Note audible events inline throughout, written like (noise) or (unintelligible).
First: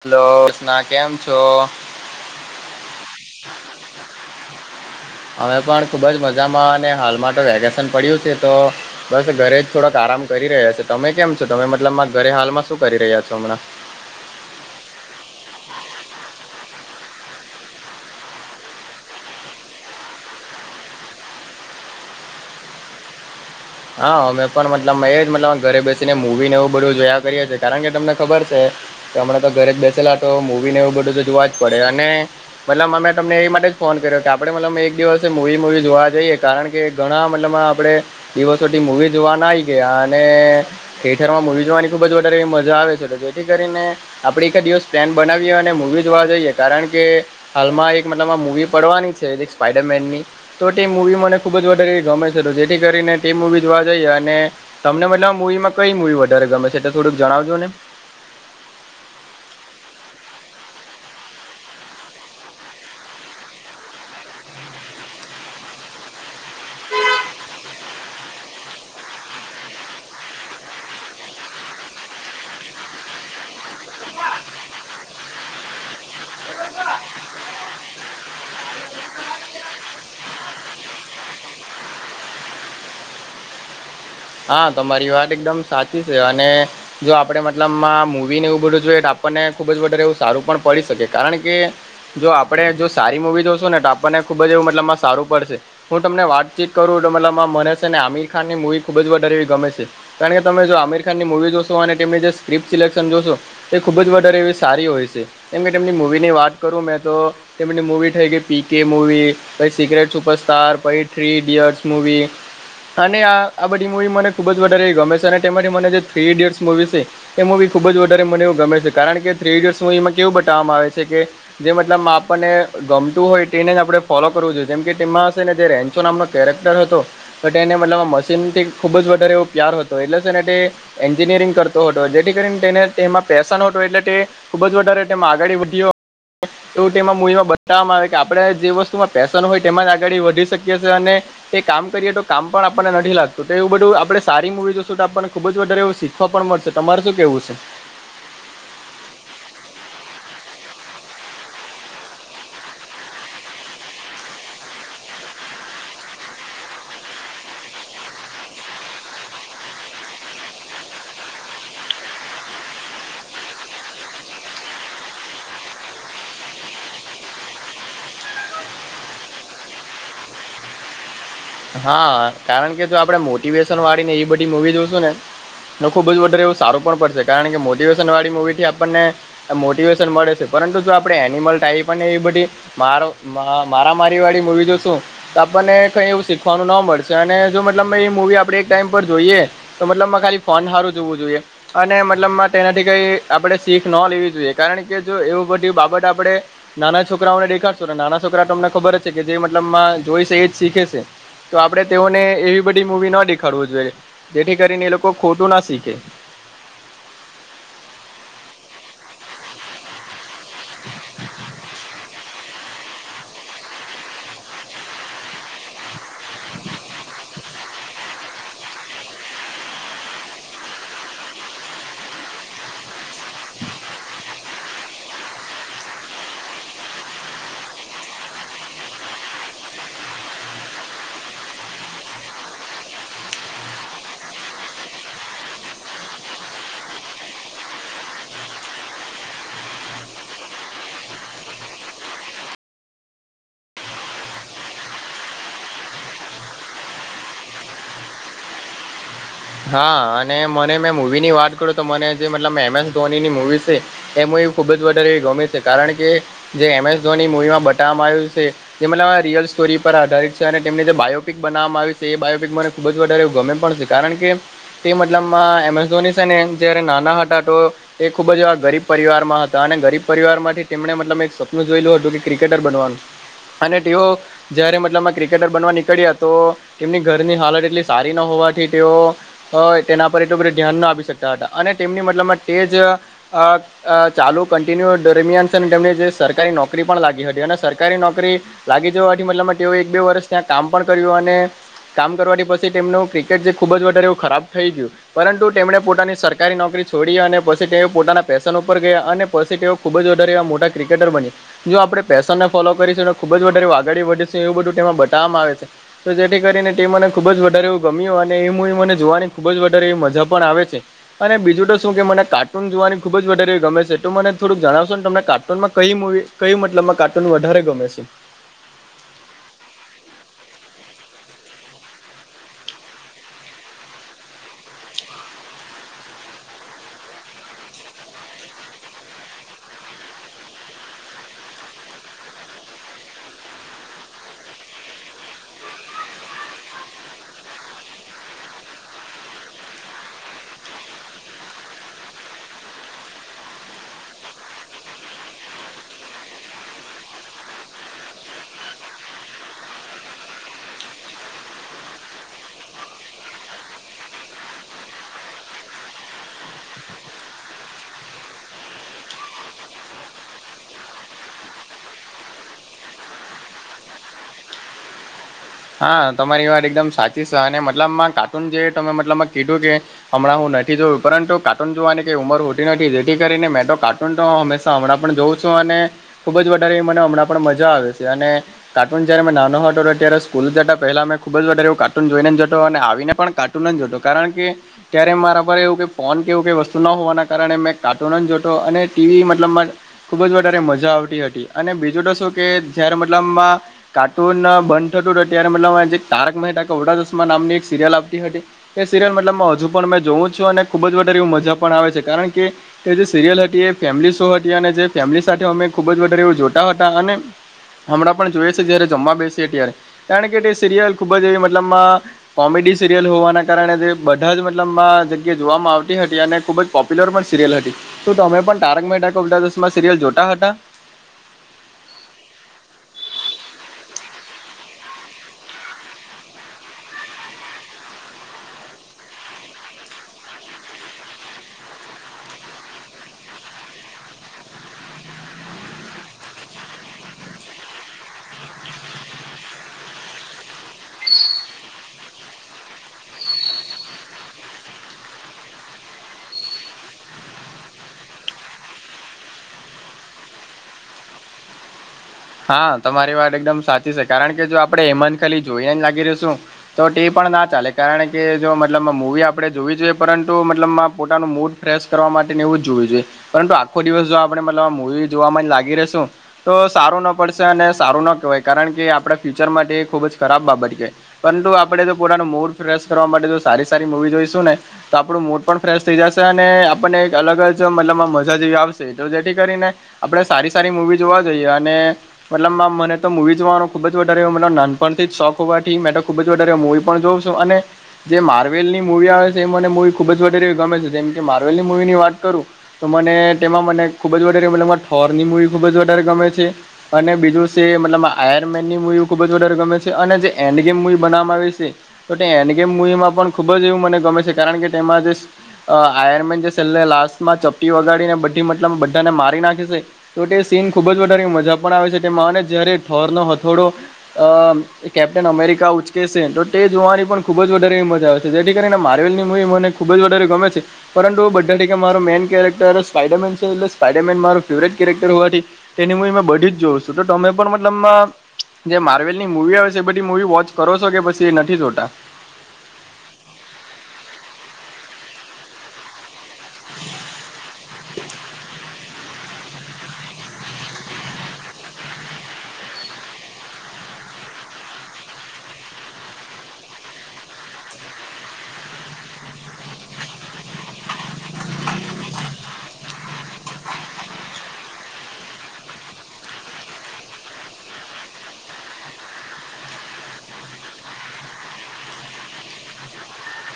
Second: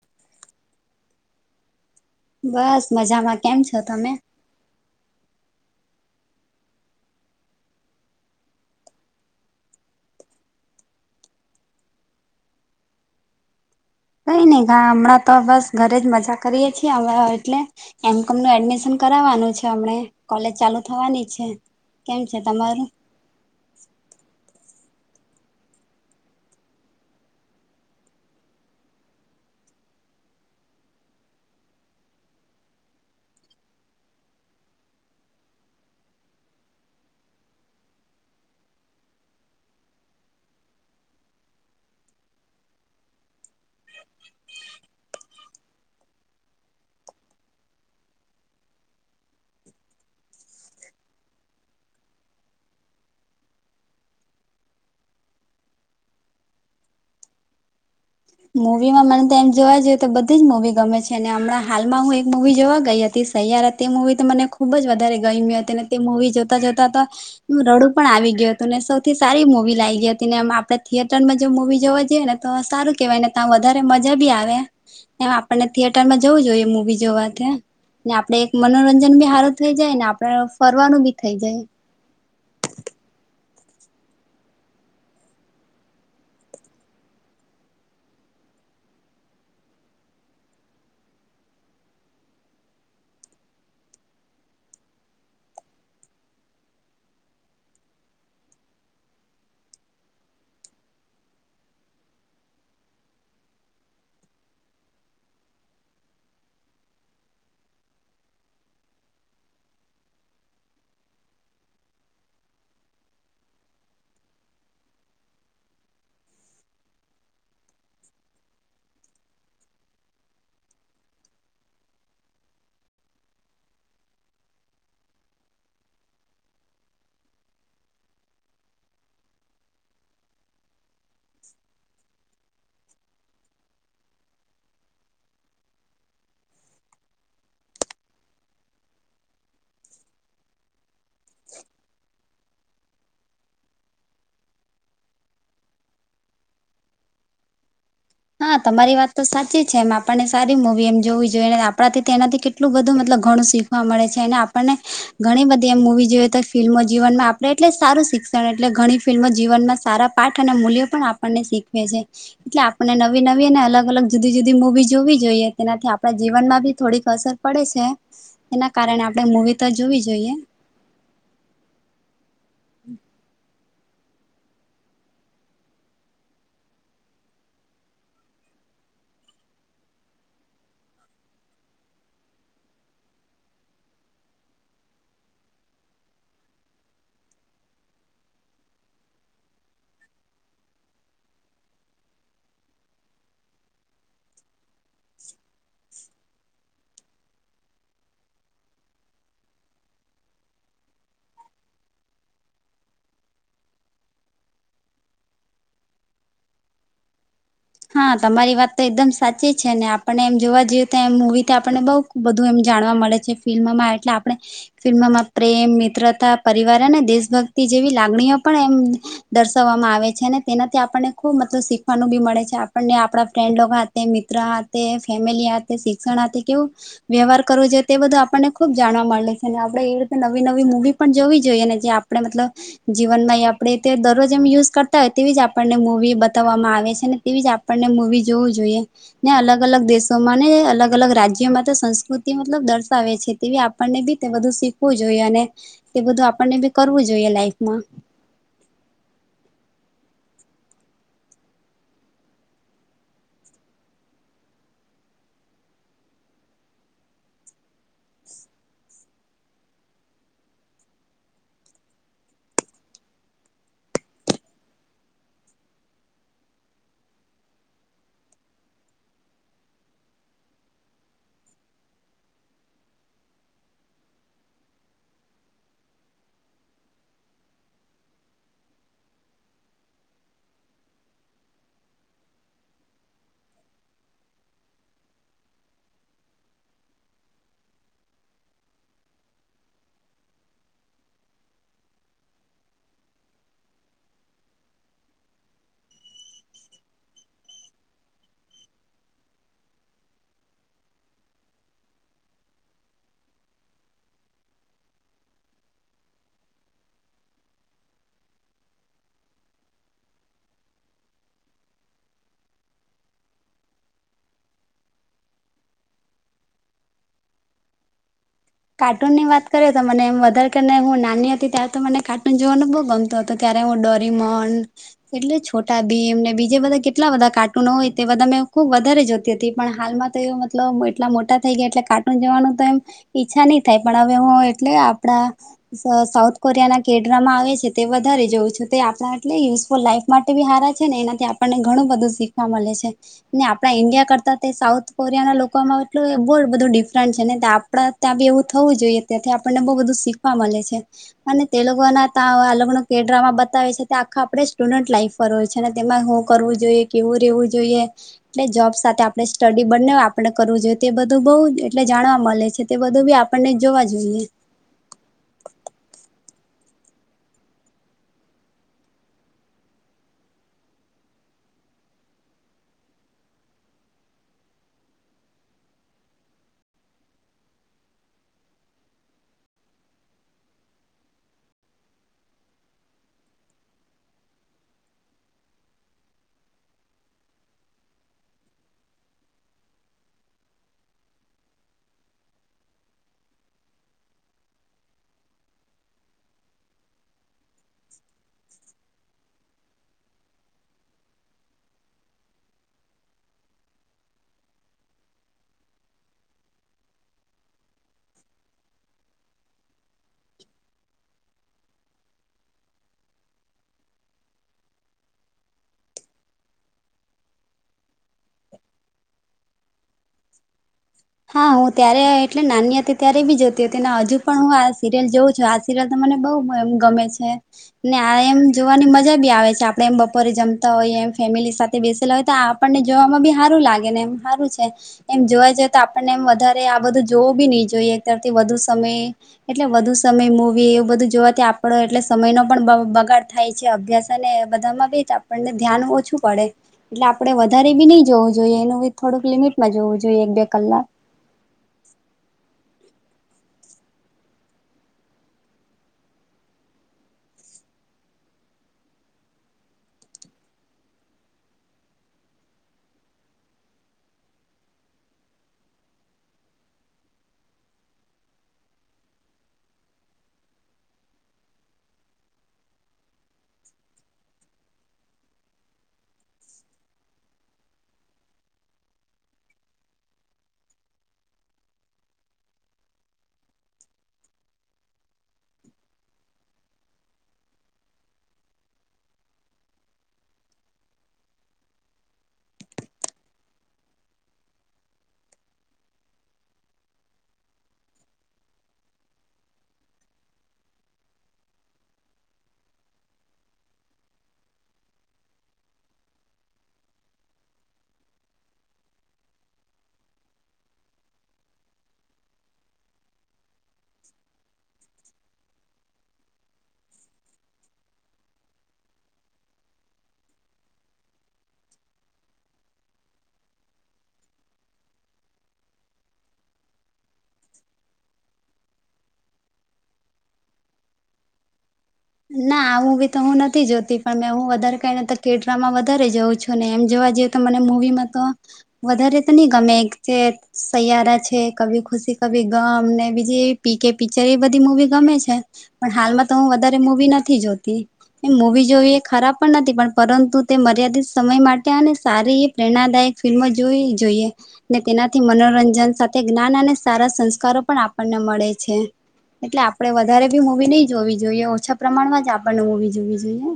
Hello ના કેમ છો? બસ મજામાં કેમ છો તમે? અમે પણ ખુબ જ મજામાં અને હાલમાં તો વેકેશન પડ્યું છે તો બસ ઘરે જ થોડાક આરામ કરી રહ્યા છેો તમે કેમ છો તમે મતલબ ઘરે હાલમાં શું કરી રહ્યા છો હમણાં કઈ નઈ હમણાં તો બસ ઘરે જ મજા કરીએ છીએ અ એટલે એમ કમનું એડમિશન કરાવવાનું છે અમને કોલેજ ચાલુ થવાની છે કેમ છે તમારું હા અમે પણ મતલબ અ એ જ મ ઘરે બેસીને મૂવી ને એવું બધું જોયા કરીએ છીએ કારણ કે તમને ખબર છે હમણાં તો ઘરે જ બેસેલા તો મૂવી ને એવું બધું તો જોવા જ પડે અને મતલબ અમે તમને એ માટે જ ફોન કર્યો કે આપડે મતલબ એક દિવસે મૂવી મુૂવી જોવા જઈએ કારણ કે ઘણા મતલબમાં આપડે દિવસોથી મુવી જોવા નાય ગયા અને થિયેટરમાં મૂવી જોવાની ખુબ જ વધારે એવી મજા આવે છે, તો જેથી કરીને આપણે એકાદ દિવસ પ્લેન બનાવીએ અને મૂવી જોવા જઈએ કારણ કે હાલમાં એક મતલબમા મૂવી પડવાની છે, એક સ્પાઈડરમેનની તો તે મૂવી મને ખુબ જ વધારે એવી ગમે છે, તો જેથી કરીને તે મૂવી જોવા જઈએ અને તમને મતલબ મૂવીમાં કઈ મૂવી વધારે ગમે છે, તે થોડુંક જણાવજો ને મૂવીમાં મને તો એમ જોવા જઈએ તો બધી જ મુવી ગમે છે, અને હમણાં હાલમાં હું એક મુવી જોવા ગઈ હતી. સૈયારા તે મુવી તો મને ખુબ જ વધારે ગઈમી હતી અને તે મુવી જોતા જોતા તો રડું પણ આવી ગયું હતું ને સૌથી સારી મુવી લાયગી હતી નેમ આપડે થિયેટરમાં જે મુવી જોવા જીએ ને તો સારું કેવાય ને તા વધારે મજા બી આવે ને આપણને થિયેટરમાં જવું જોઈએ મૂવી જોવાતે ને આપડે એક મનોરંજન બી હારું થઈ જાય ને આપડે ફરવાનું બી થઇ જાય હા તમારી વાત એકદમ સાચી છે, અને જો આપડે મતલબમાં મૂવી ને એવું બધું જોયે ત આપણને ખુબ જ વધારે એવું સારું પણ પડી શકે કારણ કે જો આપણે જો સારી મૂવી જોશું ને તો આપણને ખૂબ જ એવું મતલબમાં સારું પડશે હું તમને વાતચીત કરું મતલમાં મને છે, ને આમીર ખાનની મુવી ખૂબ જ વધારે એવી ગમે છે, કારણ કે તમે જો આમીર ખાનની મૂવી જોશો અને તેમની જે સ્ક્રિપ્ટ સિલેક્ન જોશો તે ખૂબ જ વધારે એવી સારી હોય છે, કેમ કે તેમની મૂવીની વાત કરું મેં તો તેમની મૂવી થઈ ગઈ પી કે મૂવી પહી સિક્રેટ સુપરસ્ટાર પહી થ્રી ઈડિયટ્સ મૂવી અને આ આ બધી મુવી મને ખુબ જ વધારે એવી ગમે છે, અને તેમાંથી મને જે થ્રી ઈડિયટ્સ મુવી છે. એ મુવી ખુબ જ વધારે મને એવું ગમે છે, કારણ કે થ્રી ઇડિયટસ એમાં કેવું બતાવવામાં આવે છે, કે જે મતલબમા આપણને ગમતું હોય તેને જ આપણે ફોલો કરવું જોઈએ જેમ કે તેમાં શેને જે રેન ચો નામનો કેરેક્ટર હતો ત તેને મતલબ મશીન થી ખૂબ જ વધારે એવો પ્યાર હતો એટલે સેને તે એન્જિનિયરિંગ કરતો હતો જેથી કરીને તેને એમાં પેસન હતો એટલે તે ખુબ જ વધારે તેમા આગાડી વધીય એવું તેમાં મુવીમાં બતાવવામાં આવે કે આપણે જે વસ્તુમાં પેશન હોય તેમાં જ આગળી વધી શકીએ છે, અને એ કામ કરીએ તો કામ પણ આપણને નથી લા તો તો એવું બધું આપડે સારી મુવી જોશું તો આપણને ખુબ જ વધારે એવું શીખવા પણ મળશે તમારે શું કેવું છે? હા તમારી વાત તો સાચી છે, એમ આપણને સારી મૂવી એમ જોવી જોઈએ આપણાથી તેનાથી કે ટલું બધું મતલબ ઘણું શીખવા મળે છે, અને આપણને ઘણી બધી એમ મુવી જોઈએ તો ફિલ્મ જીવનમાં આ એટલે સારું શિક્ષણ એટલે ઘણી ફિલ્મો જીવનમાં સારા પાઠ અને મૂલ્યો પણ આપણને શીખવે છે. એટલે આ પને નવી નવી અને અલગ અલગ જુદી જુદી મુવી જોવી જોઈએ તેનાથી આપણા જીવનમાં બી થોડીક અસર પડે છે. એના કારણે આપણે મૂવી ત જોવી જોઈએ. હા કારણ કે જો આપણેે મોટિવેશન વાળી ને એવી બધી મુવી જોશું ને નો ખૂબ જ વધારે એવું સારું પણ પડશે કારણ કે મોટિવેશન વાળી મૂવી થી આપણને મોટિવેશન મળે છે, પરંતુ જો આપણે એનિમલ ટાઈપ ને એવી બધી મારો મા મારા મારી વાળી મુવી જો શું તો આપણને કઈ એવું શી ખવાનું ન મળશે અને જો મતલબમા એ મૂવી આપણે એક ટાઈમ પર જોઈએ તો મતલબમાં ખાલી ફોન હારું જોવું જોઈએ અને મતલબમાં તેનાથી કઈ આપડે શીખ ન લેવી જોઈએ કારણ કે જો એવું બધી બાબત આપણે નાના છોકરાઓને દેખાડશો ત નાના છોકરા તમને ખબર જ છે, કે જે મતલબમાં જોઈ છે, એ જ શીખે છે. તો આપડે તેઓને એવી બધી મુવી ન દેખાડવુ જોઈએ જેથી કરીને એ લોકો ખોટું ના શીખે હા તમારી વાત તો એકદમ સાચી છે, ને આપણે એમ જોવા જયએ તો એમ મુવી આપણે બોવ બ ધુ એમ જાણવા મલે છે, ફિલ્મમાં એટલે આપણે ફિલ્મમાં પ્રેમ મિત્રતા પરિવાર અને દેશભક્તિ જેવી લાગણીઓ પણ એમ. દર્શાવવામાં આવે છે ને તેનાથી આપણને ખુબ મતલબ શીખવાનું બી મળે છે. આપણને આપણા ફ્રેન્ડ મિત્ર ફેમિલી શિક્ષણ કેવું. વ્યવહાર કરવો જોઈએ તે બધું આપણને ખુબ જાણવા મળે છે અને આપડે એવી રીતે નવી નવી મુવી પણ જોવી જોઈએ ને જે. આપણે મતલબ- જીવન આપડે તે દરરોજ એમ યુઝ કરતા હોય તેવી જ આપણને મૂવી બતાવવામાં આવે છેને તેવી જ આપણને મૂવી જોવ જોઈએ. ને અલગ અલગ દેશોમાં ને અલગ અલગ રાજ્યોમાં તો સંસ્કૃતિ મતલબ દર્શાવે છે તેવી. આપણને બી બધું શીખવું જોઈએ અને તે બધું આપણને બી કરવું જોઈએ લાઈફમાં હા અને મને મેં મુવી ની વાત કરું તો મને જે મતલબ એમ એસ ધોની ની મવી છે. એ મુવી ખુબ જ વધારે એવી ગમે છે કારણ કે જે એમ એસ ધોની મૂવીમાં બ ટામ આવ્યું છે જેમ રિયલ સ્ટોરી પર આધારિત છે. અને તેમને જે બાયોપિક બનાવવા ણાયું યું છે. એ બાયોપીિક મને ખૂબ જ વધારે એવું ગમે પણ છે. કારણ કે તે મતલબમાં એમેઝોની છે. ને જયારે નાના હતા તો. એ ખુબ જ એ ગરીબ પરિવારમાં હતા અને ગરીબ પરિવાર માંથી તેમને મતલબ એક સપનું જોયેલું હતું કે ક્રિકેટર બનવાનું. અને ટીઓ જયારે મતલબ ક્રિકેટર બનવા નીકળ્યા તો. તેમની ઘરની હાલત એટલી સારી ન હોવાથી તેઓ તેના પર એટલું બધું ધ્યાન ન આપી શકતા હતા અને તેમની મતલબમાં તે જ અ ચાલુ કન્ટિન્યુ દરમિયાન છે ને તેમમને જે સરકારી નોકરી પણ લાગી હતી અને સરકારી નોકરી. લાગી જ આ મતલબ તેઓ એક બે વર્ષ ત્યાં કામ પણ કર્યું અને કામ કરવાથી પછી તેમનું ક્રિકેટ જે ખુબ જ વધારે એવું ખરાબ થઈ ગયું. પરંતુ તેમણે પોતાની સરકારી નોકરી છોડી અને પછી તેઓ પોતાના પેશન ઉપર ગયા અને પછી તેઓ. ખુબ જ વધારે એવા મોટા ક્રિકેટર બની. જો આપણે પેશન ને ફોલો કરીશું ખુબ જ વધારે આગળડી વધીશ એવું બધું તેમાં બતાવવામાં આવે છે. તો જેથી કરીને તે મને ખુબ જ વધારે એવું ગમ્યું અને એ હું મને જોવાની ખુબ જ વધારે એવી મજા પણ આવે છે. અને બીજું તો શું કે મને કાર્ટૂન જોવાની ખુબ જ વધારે ગમે છે તો મને થડુંક જણાવશોને તમને કાર્ટૂનમાં કહી મવી. કય મતલબમાં કાર્ટૂન વધારે ગમે છે. કાર્ટૂન ની વાત કરીએ તો મને મધર કેને હું નાની હતી ત્યાં તો મને કાર્ટૂન જોવાનું બહુ ગમતું હતું. તો ત્યારે હું ડોરીમન એટલે છોટા ભીમને બીજે બધા કેટલા બધા કાર્ટૂનો હોય તે બધા મેં ખુબ વધારે જોતી હતી પણ હાલમાં મતલબ એટલા મોટા થઈ ગયા એટલે કાર્ટુન જવાનું તો એમ- ઈચ્છા નહી થાય પણ હવે હું એટલે આપડા સાઉથ કોરિયાના કેડરામાં આવે છે તે વધારે જોવું છેું તે આપણા એટલે યુઝફુલ લાાઈફ માટે બી હારા છે ને એનાથી આપણને ઘણું બધું શીખવા મળે છે ને આપણા ઈન્ડિયા કરતાં તે સાઉથ કોરિયા ના લોકોમાં એટલું બહુ બધું ડિફરન્ટ છે ને આપ ત્યાં બી એવું થવું જોઈએ ત્યાંથી આપણને બહુ બધું શીખવા મળે છે. અને તેલગના ત અલગનો કે ડ્રામા બતાવે છે તે આખા આપડે સુડન્ટ લાઈફ કર છે ને તેમાં શું કરવું જોઈએ કેવું રેવું જોઈએ એટલે જોબ સાથે આપણે સ્ટડી બને હોય આપડણે કરવું જોઈએ તે બધું બઉ એટલે જાણવા મળે છે. તે બધું બી આપણને જ જોવા જોઈએ હા તમારી વાત એકદમ સાચી છે. અને મતલબમાં કા્ટુન જે તમે મતલબમાં કીધું કે હમણાં હું નથી જોયું પરંતુ કાર્ટૂન જોવાની કઈ ઉંમર હોતી નથી જેથી કરીને મેં તો હંમેા હમણાં પણ જોઉં છું અને ખુબ જ વધારે મને હમણાં પણ મજા આવે છે અને કાર્ટૂન જયારે મે નાનો હતો હતો હતો ત્યારે કૂલ જતા પહેલા મે ખૂબ જ વધારેવું કાર્ટૂન જોઈને જતો અને આવીને પણ કાર્ટૂન જ જોતો કારણ કે ત્યારે મારા પર એવું ક ફોન કેવું વસ્તુ ન હોવાના કારણે મેં કાર્ટૂન જોતો અને ટીવી મતલબ ખૂબ જ વધારે મજા આવતી હતી અને બીજું તો શું કે જ્યારે મતલબમાં કાર્ટૂન બંધ થતું હત ત્યારે મતલબ તારક મહેતા કવડા ચશમા નામની એક સિરિયલ આપતી હતી એ સિરિયલ મતબમાં હજુ પણ મે જોવું છું અને ખુબ જ વારે એ મજા પણ આવે છે. કારણ કે તે જે સિરિયલ હતી એ ફેમિ શો હતી અને જે ફેમિલી સાથે અમે ખુબ જ વધારે એવ જોતા હતા અને હમણાં પણ જોઈએ છે જયારે જમવા બેસી ત્યારે કારણ કે સિરિયલ ખુબ જ એવી મતલબમાં કોમેડી સિરિયલ હોવાના કારણે જે બધા જ મતલબ આ જગ્યા જોવામાં આવતી હતી અને ખુબ જ પોપ્યુલર પણ સિરિયલ હતી તો તમે પણ તારક મમાં સિરિયલ જોતા હતા હા હું ત્યારે એટલે નાની હતી ત્યારે બી જોતી હતી અને હજુ પણ હું આ સિરિયલ જોઉં છું તલા ત મને બહુ ગમે છે ને આ એમ જોવાની મજા બી આવે છે આપડણે એમ બપોરે જમતા હોયએ એમ ફેમિલી સાથે બેસેલા હોય તો આપણને જોવામાં બી સારું લાગે ને એમ સારું છે એમ જોવા જ આપણને એમ વધારે આ બધું જોવું બી નહી જોઈએ એક તરથી વધુ સમય એટલે વધુ સમય મૂવી એવું બધું જોવાથી આપડો એટલે સમય ન પણ બગાડ થાય થાય છે અભ્યાસ અને બધામાં બી આપણને ધ્યાન ઓછું પડે એટલે આપડે વધારે બી નહી જોવું જોઈએ એનુ થોડુંક લિમિટમાં જોવું જોઈએ એક બે કલાક હા તમારી વાત એકદમ સાચી છે કારણ કે જો આપડે હેમન ખાલી જોઈને લાગી રહ્યો શું તો તે પણ ના ચાલે કારણ કે જો મતલબ મૂવી આપણે જોવી જોઈએ પરંતુ મતલબમાં પોતાનું મૂડ ફેશ કરવા માટે એવું જ જોવું જોઈએ પરંતુ આખો દિવસ જો આપણે મલ મુવી જોવા લાગી રશું તો સારું ના પડશે અને સારું ના કહેવાય કારણ કે આપડા ફ્યુચર માટે એ ખૂબ જ ખરાબ બાબત કે પરંતુ આપણેે તો પોતાનું મૂડ ફ્રેશ કરવા માટે તો સારી સારી મુવી જોઈશું ને તો આપણું મૂડ પણ ફ્રેશ થઈ જશે અને આપણને એક અલગ જ મતલબમાં મજા જેવી આવશે તો જેથી કરીને આપણે સારી સારી મવી જોવા જોઈએ અને મતલબ મને તો મૂવી જોવાનો ખુબ જ વધારે મ નાનપણથી જ શોખ હોવાથી મેં તો ખુબ જ વધારે્યો મૂવી પણ જોઉ અને જે માર્વેલ ની મુૂવી આવે છે એ મને મવી ખુબ જ વધેવી ગમે છે જેમ કે માર્વેલની મુૂવી ની વાત કરું તો મને તેમાં મને ખુબ જ વધારે મ ઠોર ની મૂવી ખુબ જ વધારે ગમે છે અને બીજું છે મતલબ આયરમેન ની મુવી ખુબ જ વધારે ગમે છે અને જે એન્ડ ગેમ મુવી બનાવામાં આવી છે તો એન કે મવીમાં પણ ખુબ જ એવું મને ગમે છે કારણ કે તેમાં જે અ આયરમેન જે છેલ્લે લાસ્ટ માં ચપી વગાડી ને બધી મતલબ બધા ને મારી નાખી છે તો તે સીન ખુબ જ વધારે મજા પણ આવે છે તેમાં અને જયારે થઠોરનો હથોડો અ કેપ્ટન અમેરિકા ઉચકે છે તો તે જોવાની પણ ખુબ જ વધારે મજા આવેશે તો જેથી કરીને માર્વેલની મૂવી મને ખૂબ જ વધારે ગમે છે પરંતુ બધા મારો મેન કેરેક્ટર સ્પાઈડરમેન છે એટલે સ્પાઈડરમેન માર ફેવરેટ કેરેક્ટર હોવાથી તેની હું બધી જ જોઉં છું તો તમે પણ મતલબમાં જે માર્વેલ ની મુૂવી આવે છે એ બધી મૂવી વોચ કરો છો કે પછી એ નથી જોતા ના આવું બી તો હું નથી જોતી પણ મેં હું વધારે કઈને તો કેટરામાં વધારે જાઉં છું ને એમ જોવા જ મને મૂવીમાં તો વધારે તો નહી ગમે (inaudible) સયારા છે કભી ખુશી કભી ગમ ને બીજી પી કે પિક્ચર એ બધી મૂવી ગમે છે પણ હાલમાં તો હું વધારે મવી નથી જોતી એ મૂવી જોવી એ ખરાબ પણ નથી પણ પરંતુ તે મર્યાદિત સમય માટે અને સારી પ્રેરણાદાયક ફિલ્મો જોઈવી જ જોઈએ ને તેનાથી મનોરંજન સાથે જ્ઞાન અને સારા સંસ્કારો પણ આપણને મળે છે એટલે આપણે વધારે બી મુવી નહી જોવી જોઈએ ઓછા પ્રમાણમાં જ આપણને મૂવી (unintelligible) જોવી જોઈએ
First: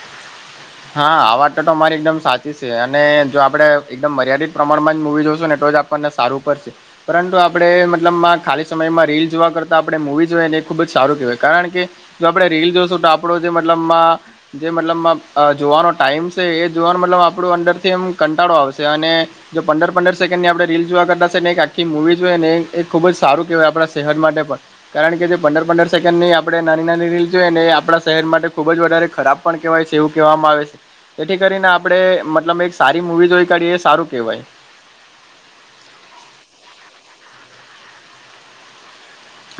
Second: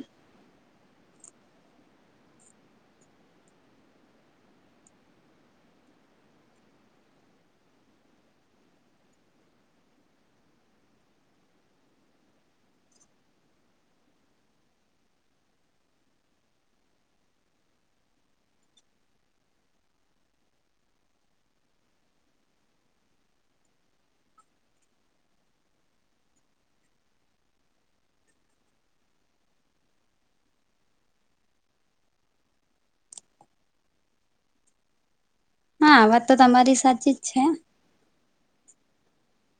હા આ વાત તો તો મારી એકદમ સાચી છે અને જો આપણે એકદમ મર્યાદિત પ્રમાણમાં જ મૂવી જોશું ને તો જ આપણને સારું પડશે પરંતુ આપણે મતલબમાં ખાલી સમયમાં રીલ જોવા કરતાં આપણે મૂવી જોઈએ ને એ ખૂબ જ સારું કહેવાય કારણ કે જો આપડે રીલ જોશું તો આપડો જે મતલબમાં જે મતલબમાં જોવાનો ટાઈમ છે એ જોવાનો મતલબ આપણું અંદરથી એમ કંટાળો આવશે અને જો પંદર પંદર સેકન્ડ ની આપણે રીલ જોવા કરતાશે ને એક આખી મૂવી જોય ને એક ખૂબ જ સારું કેહેવાય આપણા શહેર માટે પણ કારણ કે જે પંદર પંદર સેકન્ડ ની આપડણે નાની નાની રીલ જોઈએ ને એ આપણા શેહદ માટે ખુબ જ વધારે ખરાબ પણ કહેવાય છે. એવું કહેવામાં આવે છે તેથી કરીને આપણે મતલબ એક સારી મુવી જોઈ કાઢીએ એ સારું કેહેવાય હા વાત તો તમારી સાચી જ છે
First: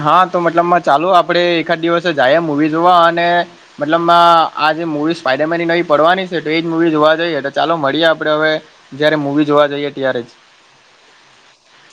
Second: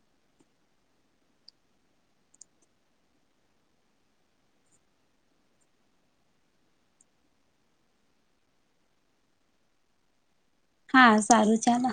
હા તો મતલબ ચાલો આપણેે એકાદ દિવસે જાયએ મુવી જોવા અને મતલબ માં આ જે મુવીઝ ફાયદામેની નવી પડવાની છે તો એ જ મુવી જોવા જઈએ તો ચાલો મળીએ આપડે હવે જયારે મૂવી જોવા જઈએ ત્યારે જ- હા સારું ચાલો